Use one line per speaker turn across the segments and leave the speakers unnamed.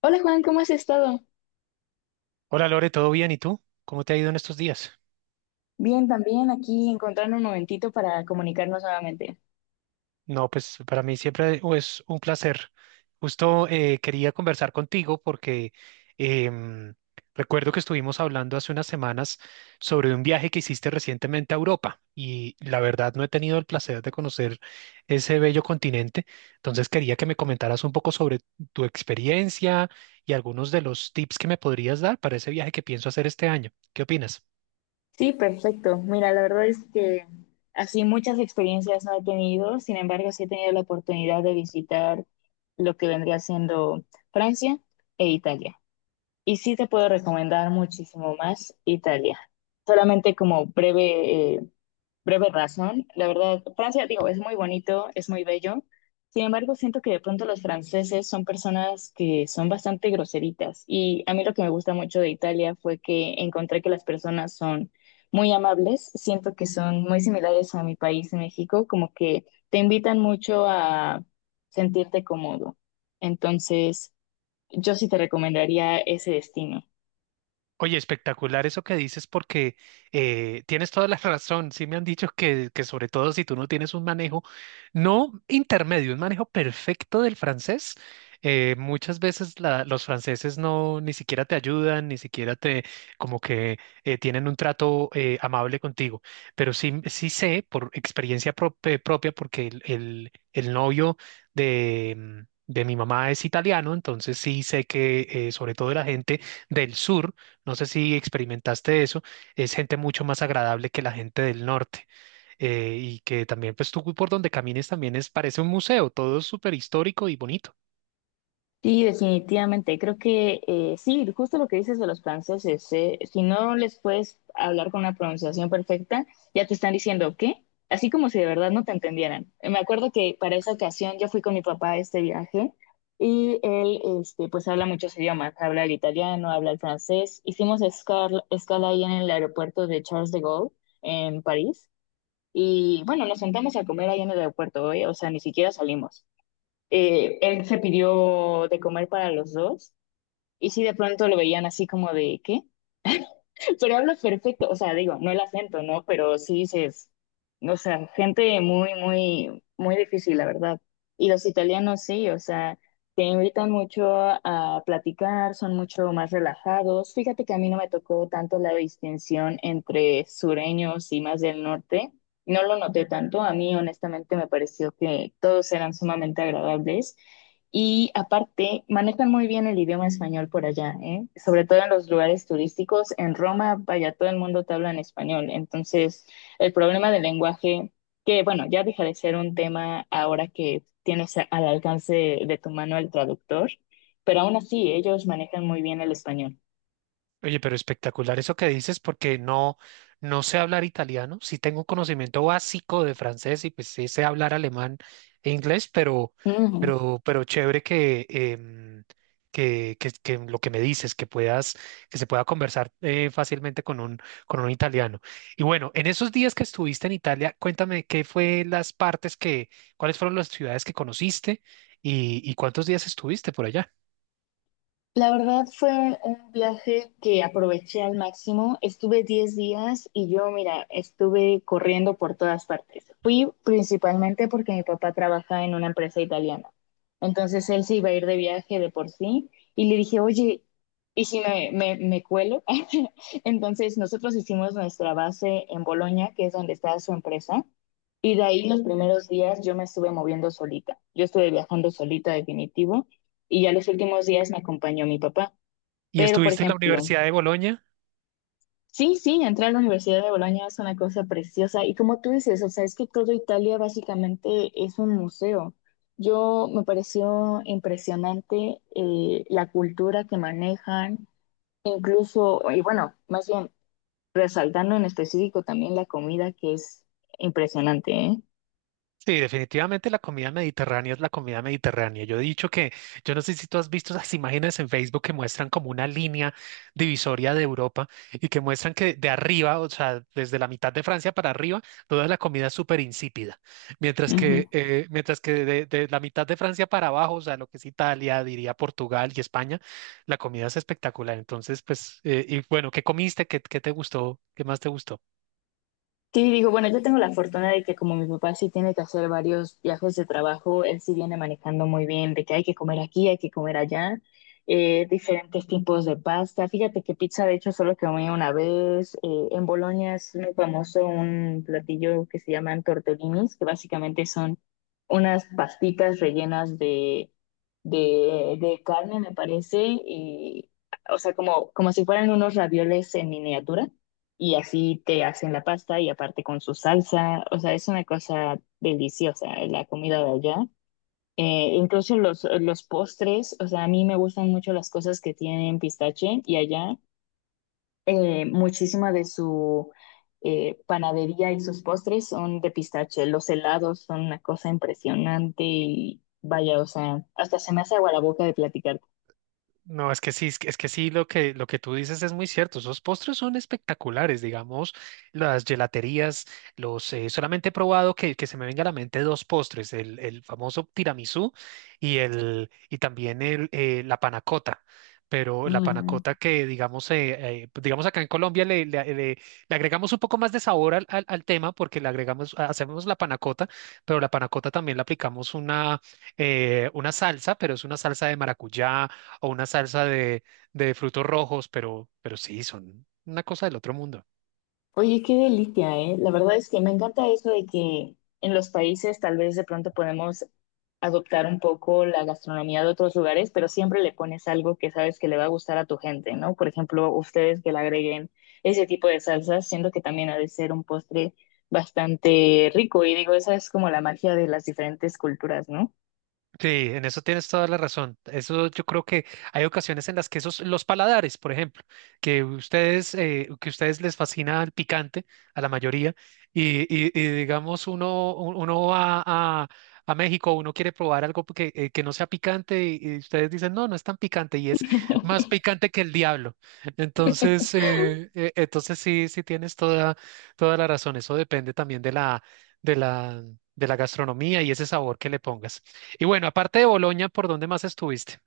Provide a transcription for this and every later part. Hola Juan, ¿cómo has estado?
Hola Lore, ¿todo bien? ¿Y tú? ¿Cómo te ha ido en estos días?
Bien, también aquí encontrando un momentito para comunicarnos nuevamente.
No, pues para mí siempre es un placer. Justo quería conversar contigo porque em, recuerdo que estuvimos hablando hace unas semanas sobre un viaje que hiciste recientemente a Europa y la verdad no he tenido el placer de conocer ese bello continente. Entonces quería que me comentaras un poco sobre tu experiencia y algunos de los tips que me podrías dar para ese viaje que pienso hacer este año. ¿Qué opinas?
Sí, perfecto. Mira, la verdad es que así muchas experiencias no he tenido, sin embargo sí he tenido la oportunidad de visitar lo que vendría siendo Francia e Italia. Y sí te puedo recomendar muchísimo más Italia. Solamente como breve breve razón. La verdad, Francia, digo, es muy bonito, es muy bello. Sin embargo, siento que de pronto los franceses son personas que son bastante groseritas. Y a mí lo que me gusta mucho de Italia fue que encontré que las personas son muy amables. Siento que son muy similares a mi país, México, como que te invitan mucho a sentirte cómodo. Entonces, yo sí te recomendaría ese destino.
Oye, espectacular eso que dices porque tienes toda la razón. Sí me han dicho que sobre todo si tú no tienes un manejo, no intermedio, un manejo perfecto del francés, muchas veces los franceses no ni siquiera te ayudan, ni siquiera te como que tienen un trato amable contigo. Pero sí, sí sé por experiencia propia porque el novio de mi mamá es italiano, entonces sí sé que sobre todo la gente del sur, no sé si experimentaste eso, es gente mucho más agradable que la gente del norte, y que también pues tú por donde camines también es parece un museo, todo es súper histórico y bonito.
Sí, definitivamente. Creo que sí, justo lo que dices de los franceses, si no les puedes hablar con una pronunciación perfecta, ya te están diciendo ¿qué? Así como si de verdad no te entendieran. Me acuerdo que para esa ocasión yo fui con mi papá a este viaje y él, este, pues habla muchos idiomas, habla el italiano, habla el francés. Hicimos escala ahí en el aeropuerto de Charles de Gaulle en París y bueno, nos sentamos a comer ahí en el aeropuerto, ¿eh? O sea, ni siquiera salimos, él se pidió de comer para los dos. Y sí, de pronto lo veían así como de, ¿qué? Pero habla perfecto, o sea, digo, no el acento, ¿no? Pero sí dices, o sea, gente muy, muy, muy difícil, la verdad. Y los italianos sí, o sea, te invitan mucho a platicar, son mucho más relajados. Fíjate que a mí no me tocó tanto la distinción entre sureños y más del norte. No lo noté tanto, a mí honestamente me pareció que todos eran sumamente agradables y aparte, manejan muy bien el idioma español por allá, ¿eh? Sobre todo en los lugares turísticos. En Roma, vaya, todo el mundo te habla en español. Entonces, el problema del lenguaje, que bueno, ya deja de ser un tema ahora que tienes al alcance de tu mano el traductor, pero aún así ellos manejan muy bien el español.
Oye, pero espectacular eso que dices, porque no, no sé hablar italiano. Sí tengo un conocimiento básico de francés y pues sí sé hablar alemán e inglés, pero chévere que, que lo que me dices, que se pueda conversar fácilmente con un italiano. Y bueno, en esos días que estuviste en Italia, cuéntame qué fue las partes que, cuáles fueron las ciudades que conociste y cuántos días estuviste por allá.
La verdad fue un viaje que aproveché al máximo. Estuve 10 días y yo, mira, estuve corriendo por todas partes. Fui principalmente porque mi papá trabaja en una empresa italiana. Entonces él se iba a ir de viaje de por sí y le dije, oye, ¿y si me cuelo? Entonces nosotros hicimos nuestra base en Bolonia, que es donde está su empresa. Y de ahí los primeros días yo me estuve moviendo solita. Yo estuve viajando solita definitivo y ya los últimos días me acompañó mi papá.
¿Y
Pero, por
estuviste en la
ejemplo,
Universidad de Bolonia?
sí, sí, entrar a la Universidad de Bolonia es una cosa preciosa y como tú dices, o sea, es que todo Italia básicamente es un museo. Yo me pareció impresionante la cultura que manejan, incluso, y bueno, más bien resaltando en específico también la comida que es impresionante, ¿eh?
Sí, definitivamente la comida mediterránea es la comida mediterránea. Yo he dicho yo no sé si tú has visto las imágenes en Facebook que muestran como una línea divisoria de Europa y que muestran que de arriba, o sea, desde la mitad de Francia para arriba, toda la comida es súper insípida. Mientras que de la mitad de Francia para abajo, o sea, lo que es Italia, diría Portugal y España, la comida es espectacular. Entonces, pues, y bueno, ¿qué comiste? ¿ qué te gustó? ¿Qué más te gustó?
Sí, digo, bueno, yo tengo la fortuna de que como mi papá sí tiene que hacer varios viajes de trabajo, él sí viene manejando muy bien de que hay que comer aquí, hay que comer allá, diferentes tipos de pasta. Fíjate que pizza, de hecho, solo comí una vez. En Bolonia es muy famoso un platillo que se llaman tortellinis, que básicamente son unas pastitas rellenas de carne, me parece, y, o sea, como, como si fueran unos ravioles en miniatura y así te hacen la pasta y aparte con su salsa, o sea, es una cosa deliciosa la comida de allá. Incluso los postres, o sea, a mí me gustan mucho las cosas que tienen pistache y allá muchísima de su panadería y sus postres son de pistache. Los helados son una cosa impresionante y vaya, o sea, hasta se me hace agua la boca de platicarte.
No, es que sí, es que sí, lo que tú dices es muy cierto. Esos postres son espectaculares, digamos, las gelaterías, los, solamente he probado que se me venga a la mente dos postres, el famoso tiramisú y, y también la panacota. Pero la panacota que, digamos, digamos acá en Colombia le agregamos un poco más de sabor al al tema porque le agregamos, hacemos la panacota, pero la panacota también le aplicamos una salsa, pero es una salsa de maracuyá o una salsa de frutos rojos, pero sí, son una cosa del otro mundo.
Oye, qué delicia, ¿eh? La verdad es que me encanta eso de que en los países tal vez de pronto podemos adoptar un poco la gastronomía de otros lugares, pero siempre le pones algo que sabes que le va a gustar a tu gente, ¿no? Por ejemplo, ustedes que le agreguen ese tipo de salsas, siento que también ha de ser un postre bastante rico y digo, esa es como la magia de las diferentes culturas, ¿no?
Sí, en eso tienes toda la razón. Eso yo creo que hay ocasiones en las que esos, los paladares, por ejemplo, que ustedes les fascina el picante a la mayoría, y digamos uno va a México, uno quiere probar algo que no sea picante, y ustedes dicen, no, no es tan picante, y es más picante que el diablo. Entonces, entonces sí, sí tienes toda, toda la razón. Eso depende también de la, de la gastronomía y ese sabor que le pongas. Y bueno, aparte de Boloña, ¿por dónde más estuviste?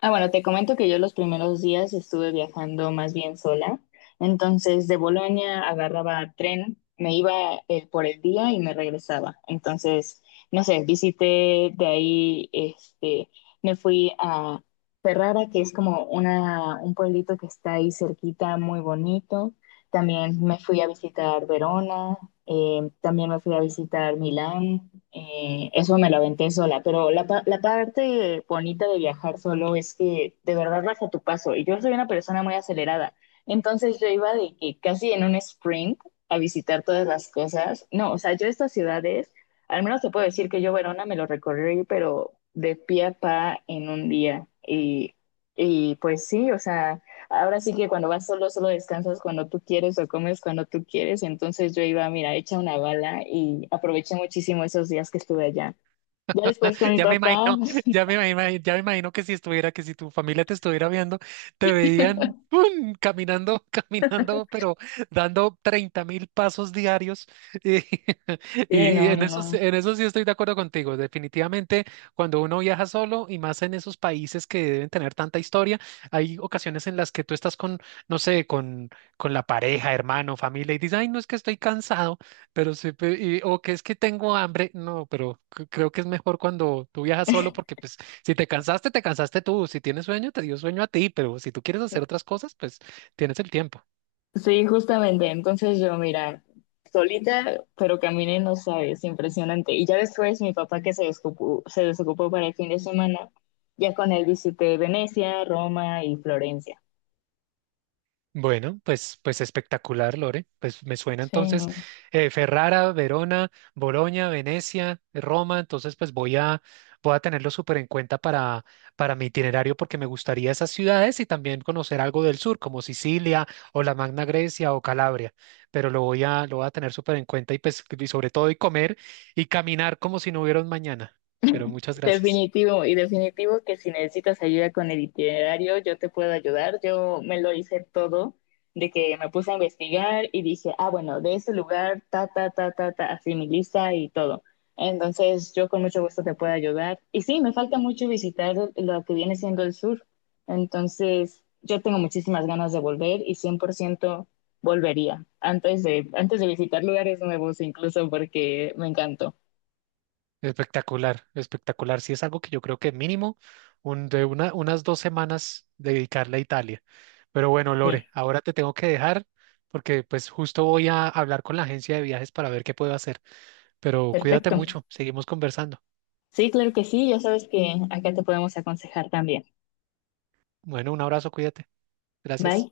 Ah, bueno, te comento que yo los primeros días estuve viajando más bien sola. Entonces, de Bolonia agarraba tren, me iba por el día y me regresaba. Entonces, no sé, visité de ahí, este, me fui a Ferrara, que es como una, un pueblito que está ahí cerquita, muy bonito. También me fui a visitar Verona, también me fui a visitar Milán, eso me lo aventé sola, pero la parte bonita de viajar solo es que de verdad vas a tu paso y yo soy una persona muy acelerada, entonces yo iba de que casi en un sprint a visitar todas las cosas, no, o sea, yo estas ciudades, al menos te puedo decir que yo Verona me lo recorrí, pero de pie a pa en un día y pues sí, o sea... Ahora sí que cuando vas solo, solo descansas cuando tú quieres o comes cuando tú quieres. Entonces yo iba, mira, hecha una bala y aproveché muchísimo esos días que estuve allá. Ya después con mi
Ya me
papá,
imagino, ya me imagino, ya me imagino que si estuviera, que si tu familia te estuviera viendo, te veían ¡pum! Caminando, caminando, pero dando 30.000 pasos diarios. Y,
sí,
y
no,
en
no,
eso,
no.
en eso sí estoy de acuerdo contigo. Definitivamente, cuando uno viaja solo y más en esos países que deben tener tanta historia, hay ocasiones en las que tú estás con, no sé, con la pareja, hermano, familia, y dices, ay, no es que estoy cansado. Pero sí, o que es que tengo hambre, no, pero creo que es mejor cuando tú viajas solo porque pues si te cansaste, te cansaste tú, si tienes sueño, te dio sueño a ti, pero si tú quieres hacer otras cosas, pues tienes el tiempo.
Sí, justamente. Entonces yo, mira, solita, pero caminé, no sabes, impresionante. Y ya después mi papá que se desocupó para el fin de semana, ya con él visité Venecia, Roma y Florencia.
Bueno, pues, pues espectacular, Lore. Pues me suena
Sí,
entonces
no.
Ferrara, Verona, Bolonia, Venecia, Roma. Entonces, voy a tenerlo súper en cuenta para mi itinerario porque me gustaría esas ciudades y también conocer algo del sur, como Sicilia o la Magna Grecia o Calabria. Pero lo voy a tener súper en cuenta y pues y sobre todo y comer y caminar como si no hubiera un mañana. Pero muchas gracias.
Definitivo, y definitivo que si necesitas ayuda con el itinerario, yo te puedo ayudar. Yo me lo hice todo, de que me puse a investigar y dije, ah, bueno, de ese lugar, ta, ta, ta, ta, ta, así mi lista y todo. Entonces, yo con mucho gusto te puedo ayudar. Y sí, me falta mucho visitar lo que viene siendo el sur. Entonces, yo tengo muchísimas ganas de volver y 100% volvería antes de visitar lugares nuevos, incluso porque me encantó.
Espectacular, espectacular. Sí, es algo que yo creo que mínimo unas 2 semanas dedicarle a Italia. Pero bueno, Lore,
Sí,
ahora te tengo que dejar porque pues justo voy a hablar con la agencia de viajes para ver qué puedo hacer. Pero cuídate
perfecto.
mucho, seguimos conversando.
Sí, claro que sí, ya sabes que acá te podemos aconsejar también.
Bueno, un abrazo, cuídate.
Bye.
Gracias.